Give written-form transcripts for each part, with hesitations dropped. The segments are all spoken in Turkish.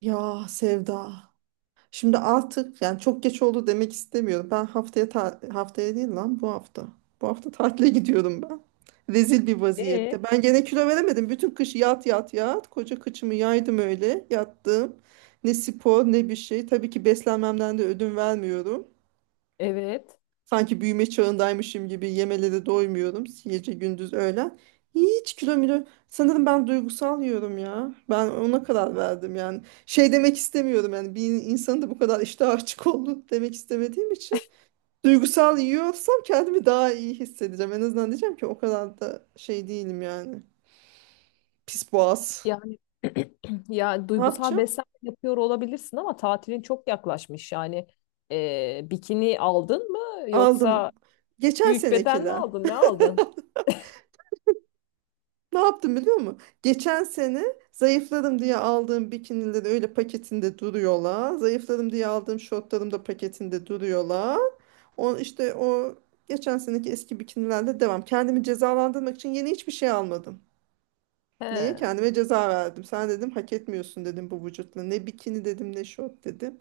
Ya Sevda. Şimdi artık yani çok geç oldu demek istemiyorum. Ben haftaya haftaya değil lan bu hafta. Bu hafta tatile gidiyorum ben. Rezil bir E, vaziyette. Ben gene kilo veremedim. Bütün kış yat yat yat. Koca kıçımı yaydım öyle. Yattım. Ne spor ne bir şey. Tabii ki beslenmemden de ödün vermiyorum. evet. Sanki büyüme çağındaymışım gibi yemelere doymuyorum. Gece gündüz öğlen. Hiç kilo milo. Sanırım ben duygusal yiyorum ya. Ben ona karar verdim yani. Şey demek istemiyorum yani bir insanın da bu kadar iştah açık olduğunu demek istemediğim için. Duygusal yiyorsam kendimi daha iyi hissedeceğim. En azından diyeceğim ki o kadar da şey değilim yani. Pis boğaz. Yani ya Ne duygusal yapacağım? beslenme yapıyor olabilirsin ama tatilin çok yaklaşmış. Yani bikini aldın mı yoksa Aldım. Geçen büyük beden mi senekiler. aldın? Ne aldın? Ne yaptım biliyor musun? Geçen sene zayıfladım diye aldığım bikinileri öyle paketinde duruyorlar. Zayıfladım diye aldığım şortlarım da paketinde duruyorlar. O işte o geçen seneki eski bikinilerle devam. Kendimi cezalandırmak için yeni hiçbir şey almadım. Niye? He, Kendime ceza verdim. Sen dedim hak etmiyorsun dedim bu vücutla. Ne bikini dedim ne şort dedim.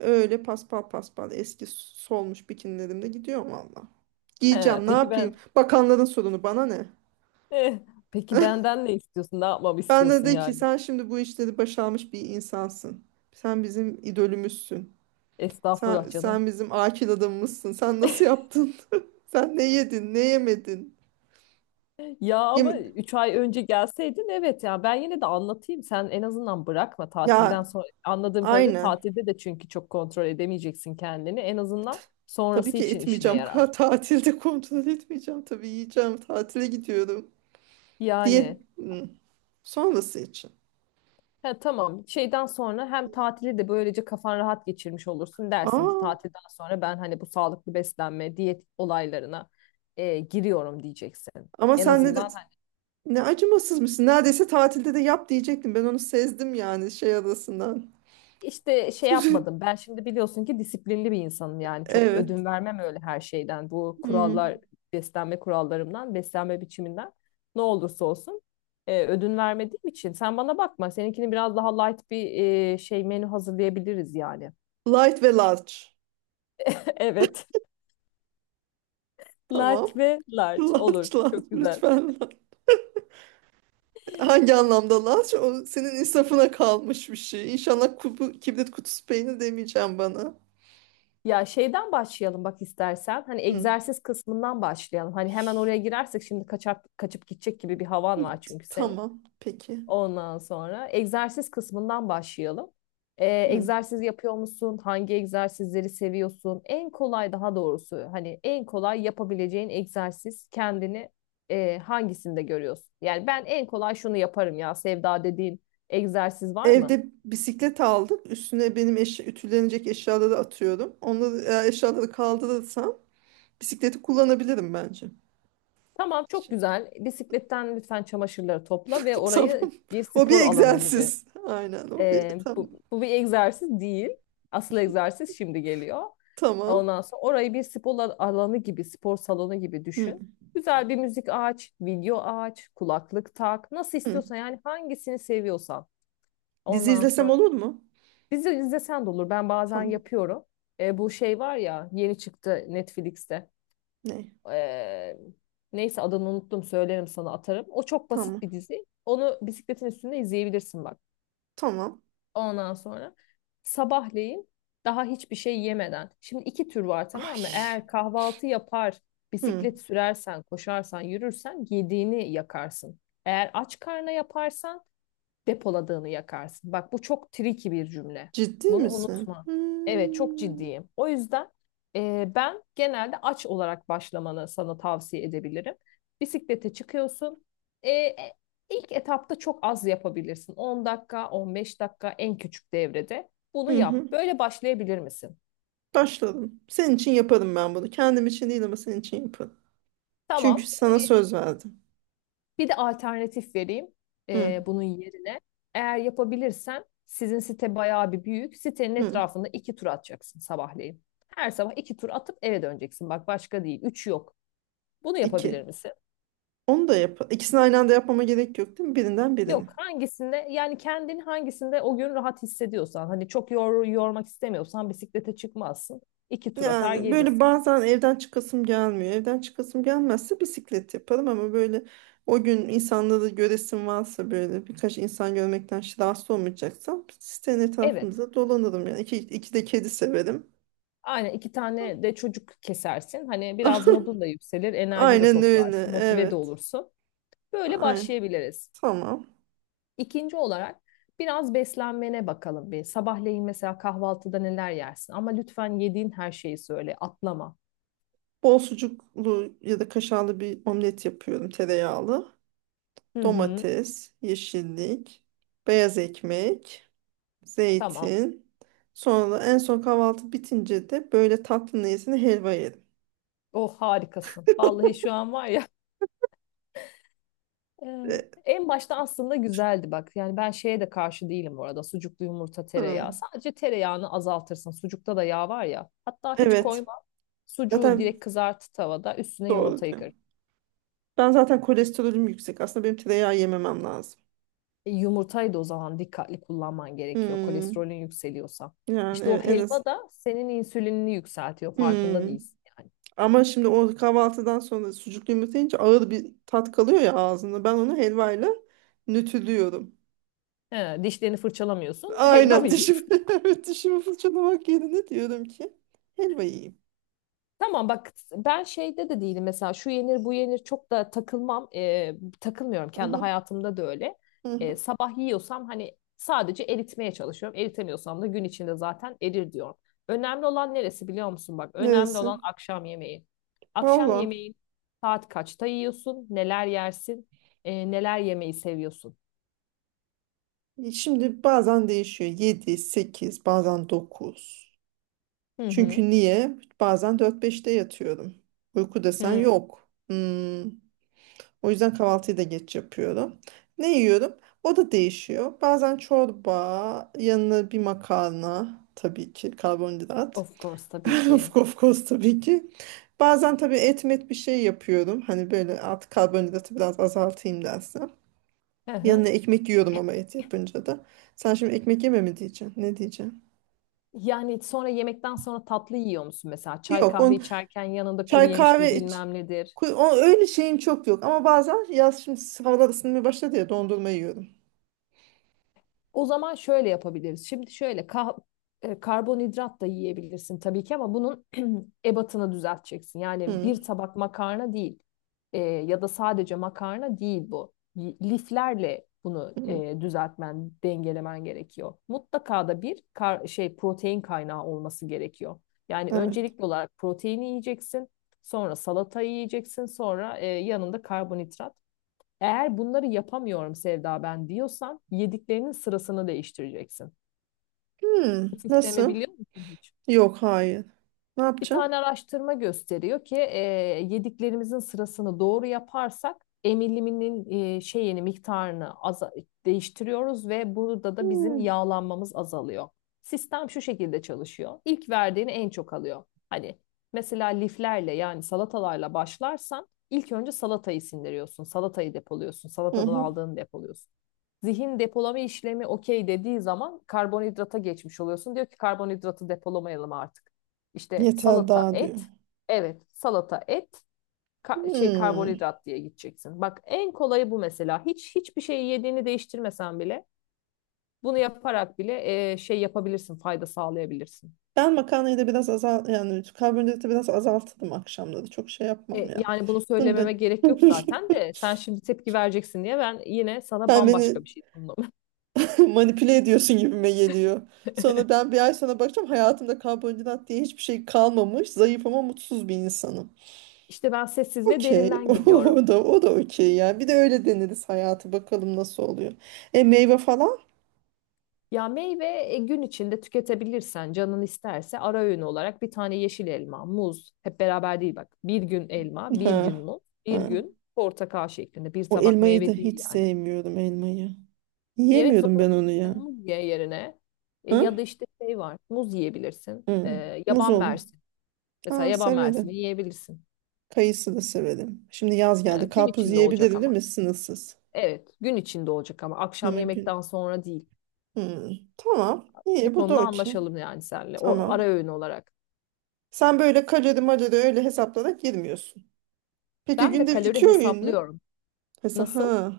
Öyle paspal paspal eski solmuş bikinilerimle gidiyorum valla. he. Giyeceğim ne Peki ben yapayım? Bakanların sorunu bana ne? eh, peki benden ne istiyorsun? Ne yapmamı Bana istiyorsun de ki yani? sen şimdi bu işleri başarmış bir insansın. Sen bizim idolümüzsün. Sen, Estağfurullah canım. sen bizim akil adamımızsın. Sen nasıl yaptın? Sen ne yedin, ne yemedin? Ya ama Yeme- 3 ay önce gelseydin evet, ya ben yine de anlatayım, sen en azından bırakma tatilden Ya, sonra, anladığım kadarıyla aynen. tatilde de çünkü çok kontrol edemeyeceksin kendini, en T- azından Tabii sonrası ki için işine etmeyeceğim. yarar. Tatilde kontrol etmeyeceğim. Tabii yiyeceğim. Tatile gidiyorum. Diyet Yani sonrası için. he, tamam, şeyden sonra hem tatili de böylece kafan rahat geçirmiş olursun, dersin ki Aa, tatilden sonra ben hani bu sağlıklı beslenme diyet olaylarına giriyorum diyeceksin. ama En sen azından ne acımasızmışsın. Neredeyse tatilde de yap diyecektim. Ben onu sezdim yani şey arasından. İşte şey yapmadım. Ben şimdi biliyorsun ki disiplinli bir insanım yani. Çok Evet. ödün vermem öyle her şeyden. Bu kurallar, Hmm. beslenme kurallarımdan, beslenme biçiminden ne olursa olsun ödün vermediğim için. Sen bana bakma. Seninkini biraz daha light bir şey menü hazırlayabiliriz yani. Light ve large. Evet. Tamam. Light ve large olur. Large, large Çok güzel. lütfen. Large. Hangi anlamda large? O senin insafına kalmış bir şey. İnşallah kibrit kutusu peynir demeyeceğim bana. Ya şeyden başlayalım bak istersen. Hani Hmm. egzersiz kısmından başlayalım. Hani hemen oraya girersek şimdi kaçak, kaçıp gidecek gibi bir havan var çünkü senin. Tamam. Peki. Ondan sonra egzersiz kısmından başlayalım. Hmm. Egzersiz yapıyor musun? Hangi egzersizleri seviyorsun? En kolay, daha doğrusu hani en kolay yapabileceğin egzersiz kendini hangisinde görüyorsun? Yani ben en kolay şunu yaparım ya Sevda dediğin egzersiz var mı? Evde bisiklet aldık. Üstüne benim ütülenecek eşyaları atıyorum. Onları eğer eşyaları kaldırırsam bisikleti kullanabilirim bence. Tamam çok Şey. güzel. Bisikletten lütfen çamaşırları topla ve orayı Tamam. bir O bir spor alanı gibi egzersiz. Aynen o bir. Tamam. bu, bu bir egzersiz değil. Asıl egzersiz şimdi geliyor. Tamam. Ondan sonra orayı bir spor alanı gibi, spor salonu gibi düşün. Hmm. Güzel bir müzik aç, video aç, kulaklık tak. Nasıl Hmm. istiyorsan yani, hangisini seviyorsan. Dizi Ondan izlesem sonra olur mu? dizi izlesen de olur. Ben bazen Tamam. yapıyorum. Bu şey var ya, yeni çıktı Netflix'te. Ne? Ee, Neyse, adını unuttum, söylerim sana, atarım. O çok basit bir Tamam. dizi. Onu bisikletin üstünde izleyebilirsin bak. Tamam. Ondan sonra sabahleyin daha hiçbir şey yemeden. Şimdi iki tür var, tamam mı? Ay. Eğer kahvaltı yapar, Hı. bisiklet sürersen, koşarsan, yürürsen yediğini yakarsın. Eğer aç karna yaparsan depoladığını yakarsın. Bak bu çok tricky bir cümle. Ciddi Bunu misin? unutma. Evet, çok Hmm. ciddiyim. O yüzden ben genelde aç olarak başlamanı sana tavsiye edebilirim. Bisiklete çıkıyorsun. E, e, ilk etapta çok az yapabilirsin. 10 dakika, 15 dakika, en küçük devrede. Hı Bunu yap. hı. Böyle başlayabilir misin? Başladım. Senin için yaparım ben bunu. Kendim için değil ama senin için yaparım. Çünkü Tamam. sana söz verdim. Bir de alternatif vereyim Hı. Bunun yerine. Eğer yapabilirsen, sizin site bayağı bir büyük. Sitenin Hı. etrafında iki tur atacaksın sabahleyin. Her sabah iki tur atıp eve döneceksin. Bak başka değil. Üç yok. Bunu İki. yapabilir misin? Onu da yap. İkisini aynı anda yapmama gerek yok değil mi? Birinden birini. Yok. Hangisinde yani kendini, hangisinde o gün rahat hissediyorsan. Hani çok yormak istemiyorsan bisiklete çıkmazsın. İki tur atar Yani böyle gelirsin. bazen evden çıkasım gelmiyor. Evden çıkasım gelmezse bisiklet yaparım ama böyle o gün insanları göresim varsa böyle birkaç insan görmekten rahatsız olmayacaksam sitenin Evet. etrafımızda dolanırım yani. İki, iki de kedi severim. Aynen, iki tane de çocuk kesersin. Hani biraz modun da yükselir, enerji de Aynen toplarsın, öyle. motive de Evet. olursun. Böyle Ay, başlayabiliriz. tamam. İkinci olarak biraz beslenmene bakalım bir. Sabahleyin mesela kahvaltıda neler yersin? Ama lütfen yediğin her şeyi söyle, atlama. Bol sucuklu ya da kaşarlı bir omlet yapıyorum tereyağlı. Hı hı. Domates, yeşillik, beyaz ekmek, Tamam. zeytin. Sonra da en son kahvaltı bitince de böyle tatlı niyetine helva yedim. Oh harikasın. Vallahi şu an var ya. e, E, En başta aslında güzeldi bak. Yani ben şeye de karşı değilim bu arada. Sucuklu yumurta, tereyağı. hmm, Sadece tereyağını azaltırsın. Sucukta da yağ var ya. Hatta hiç evet. koyma. Sucuğu Zaten direkt kızart tavada. Üstüne doğru yumurtayı diyor. kır. Ben zaten kolesterolüm yüksek. Aslında benim tereyağı yememem lazım. Yumurtayı da o zaman dikkatli kullanman gerekiyor Hmm, kolesterolün yükseliyorsa. yani İşte o evet, en az. helva da senin insülinini yükseltiyor, farkında Hmm. değilsin yani. Ama şimdi o kahvaltıdan sonra sucuklu yumurta yiyince ağır bir tat kalıyor ya ağzında. Ben onu helvayla nötrlüyorum. He, dişlerini fırçalamıyorsun helva Aynen mı yiyorsun? dişimi, evet, dişimi fırçalamak yerine diyorum ki helva yiyeyim. Tamam bak, ben şeyde de değilim mesela, şu yenir bu yenir çok da takılmam. Takılmıyorum Hı kendi hı, hayatımda da öyle. hı hı. Sabah yiyorsam hani sadece eritmeye çalışıyorum. Eritemiyorsam da gün içinde zaten erir diyorum. Önemli olan neresi biliyor musun bak, önemli Neresi? olan akşam yemeği. Akşam Valla yemeği saat kaçta yiyorsun, neler yersin, neler yemeyi seviyorsun. şimdi bazen değişiyor. Yedi sekiz, bazen dokuz. Hı hı. Çünkü niye? Bazen dört beşte yatıyorum. Uyku desen Hı, yok. Hmm. O yüzden kahvaltıyı da geç yapıyorum. Ne yiyorum? O da değişiyor. Bazen çorba, yanına bir makarna, tabii ki karbonhidrat. of course tabii ki. Of, of course, tabii ki. Bazen tabii et met bir şey yapıyorum. Hani böyle artık karbonhidratı biraz azaltayım dersen. Hı Yanına hı. ekmek yiyorum ama et yapınca da. Sen şimdi ekmek yeme mi diyeceksin? Ne diyeceksin? Yani sonra, yemekten sonra tatlı yiyor musun mesela? Çay Yok, kahve on içerken yanında kuru çay yemiştir kahve iç. bilmem nedir. O, öyle şeyim çok yok ama bazen yaz şimdi havalar ısınmaya başladı ya dondurma yiyorum. O zaman şöyle yapabiliriz. Şimdi şöyle karbonhidrat da yiyebilirsin tabii ki, ama bunun ebatını düzelteceksin. Yani Hmm, bir tabak makarna değil. E, ya da sadece makarna değil bu. Liflerle bunu hmm, düzeltmen, dengelemen gerekiyor. Mutlaka da bir kar şey protein kaynağı olması gerekiyor. Yani evet. öncelikli olarak proteini yiyeceksin, sonra salata yiyeceksin, sonra yanında karbonhidrat. Eğer bunları yapamıyorum Sevda ben diyorsan, yediklerinin sırasını değiştireceksin. Hmm, Bu sistemi nasıl? biliyor musun hiç? Yok, hayır. Ne Bir yapacağım? tane araştırma gösteriyor ki yediklerimizin sırasını doğru yaparsak emiliminin şeyini miktarını değiştiriyoruz ve burada da bizim Hmm, yağlanmamız azalıyor. Sistem şu şekilde çalışıyor. İlk verdiğini en çok alıyor. Hani mesela liflerle, yani salatalarla başlarsan ilk önce salatayı sindiriyorsun, salatayı depoluyorsun, hı salatadan hı. aldığını depoluyorsun. Zihin depolama işlemi okey dediği zaman karbonhidrata geçmiş oluyorsun. Diyor ki karbonhidratı depolamayalım artık. İşte Yeter salata, daha diyor. et. Evet, salata, et, Hmm. karbonhidrat diye gideceksin. Bak en kolayı bu mesela. Hiç hiçbir şeyi yediğini değiştirmesen bile, bunu yaparak bile şey yapabilirsin, fayda sağlayabilirsin. Ben makarnayı da biraz yani karbonhidratı biraz azalttım akşamları. Çok şey yapmam E, ya. yani bunu Bunu da söylememe gerek yok zaten de, sen şimdi tepki vereceksin diye ben yine sana sen bambaşka beni bir şey sundum. manipüle ediyorsun gibime geliyor. Sonra ben bir ay sonra bakacağım hayatımda karbonhidrat diye hiçbir şey kalmamış. Zayıf ama mutsuz bir insanım. İşte ben sessiz ve Okey. derinden geliyorum. O da o da okey yani. Bir de öyle deneriz hayatı bakalım nasıl oluyor. E, meyve falan? Ya meyve gün içinde tüketebilirsen, canın isterse ara öğün olarak bir tane yeşil elma, muz, hep beraber değil bak. Bir gün elma, bir gün Ha. muz, bir Ha. gün portakal şeklinde, bir O tabak elmayı da meyve değil hiç yani. sevmiyorum elmayı. Yemek Yiyemiyorum zorunda ben onu değilsin, ya. muz ye yerine. Ha? Ya da işte şey var, muz yiyebilirsin. Hı. Muz Yaban olur. mersini mesela, Ha, yaban mersini severim. yiyebilirsin. Kayısı da severim. Şimdi yaz geldi. Gün Karpuz içinde olacak yiyebilirim değil mi? ama. Sınırsız. Evet, gün içinde olacak ama akşam Ama gün. yemekten sonra değil. Hı. Tamam. Bu İyi, bu da konuda okey. anlaşalım yani seninle, o ara Tamam. öğün olarak. Sen böyle kalori malori öyle hesaplarak girmiyorsun. Peki Ben de günde iki kalori öğün mü? hesaplıyorum. Mesela Nasıl? ha.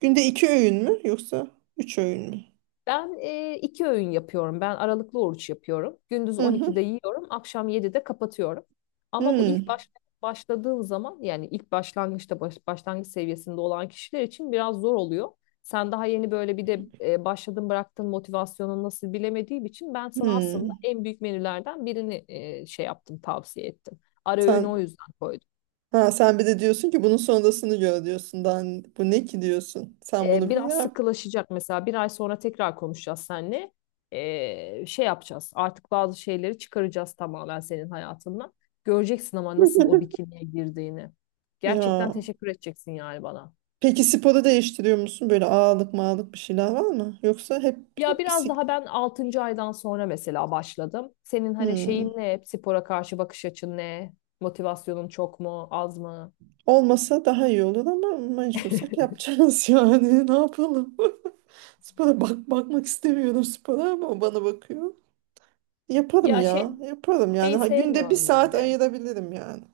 Günde iki öğün mü yoksa üç öğün mü? Ben iki öğün yapıyorum. Ben aralıklı oruç yapıyorum. Gündüz Hı hı. 12'de yiyorum, akşam 7'de kapatıyorum. Ama bu ilk Hmm. Başladığım zaman, yani ilk başlangıçta, başlangıç seviyesinde olan kişiler için biraz zor oluyor. Sen daha yeni böyle bir de başladın, bıraktın, motivasyonun nasıl bilemediğim için ben sana aslında Hmm. en büyük menülerden birini şey yaptım, tavsiye ettim. Ara öğünü o Sen yüzden koydum. ha, sen bir de diyorsun ki bunun sonrasını gör diyorsun. Daha bu ne ki diyorsun. Sen bunu bir Biraz yap. sıkılaşacak mesela, bir ay sonra tekrar konuşacağız seninle. Şey yapacağız, artık bazı şeyleri çıkaracağız tamamen senin hayatından. Göreceksin ama nasıl o bikiniye girdiğini. Gerçekten Ya. teşekkür edeceksin yani bana. Peki sporu değiştiriyor musun? Böyle ağırlık mağırlık bir şeyler var mı? Yoksa hep, Ya biraz bisiklet. daha ben altıncı aydan sonra mesela başladım. Senin hani Hmm. şeyin ne? Spora karşı bakış açın ne? Motivasyonun çok mu, az mı? Olmasa daha iyi olur ama mecbursak yapacağız yani. Ne yapalım? Spora bakmak istemiyorum spora ama o bana bakıyor. Yaparım Ya ya. Yaparım yani. şeyi Ha, günde bir sevmiyorum ben saat de. ayırabilirim yani.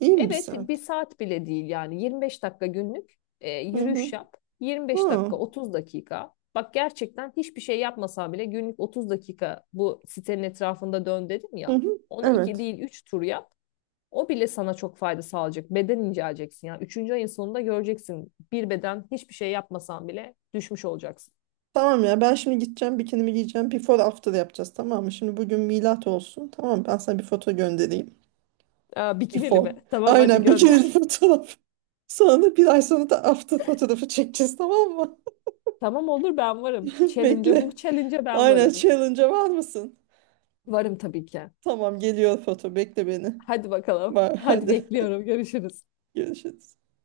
İyi mi bir Evet, bir saat? saat bile değil yani, 25 dakika günlük Hı hı. yürüyüş yap. 25 Ha. dakika, 30 dakika. Bak gerçekten hiçbir şey yapmasan bile, günlük 30 dakika bu sitenin etrafında dön dedim Hı ya. hı. Onu iki Evet. değil 3 tur yap. O bile sana çok fayda sağlayacak. Beden inceleyeceksin yani. Üçüncü ayın sonunda göreceksin. Bir beden hiçbir şey yapmasan bile düşmüş olacaksın. Tamam ya, ben şimdi gideceğim bikinimi giyeceğim. Before after yapacağız, tamam mı? Şimdi bugün milat olsun. Tamam mı? Ben sana bir foto göndereyim. Aa, bikinili Before. mi? Tamam, hadi Aynen gönder. bikinili fotoğraf. Sonra bir ay sonra da after fotoğrafı çekeceğiz, tamam mı? Tamam, olur, ben varım. Challenge'a, bu Bekle. challenge'a ben Aynen varım. challenge'a var mısın? Varım tabii ki. Tamam, geliyor foto. Bekle beni. Hadi bakalım. Var Hadi hadi. bekliyorum. Görüşürüz. Görüşürüz.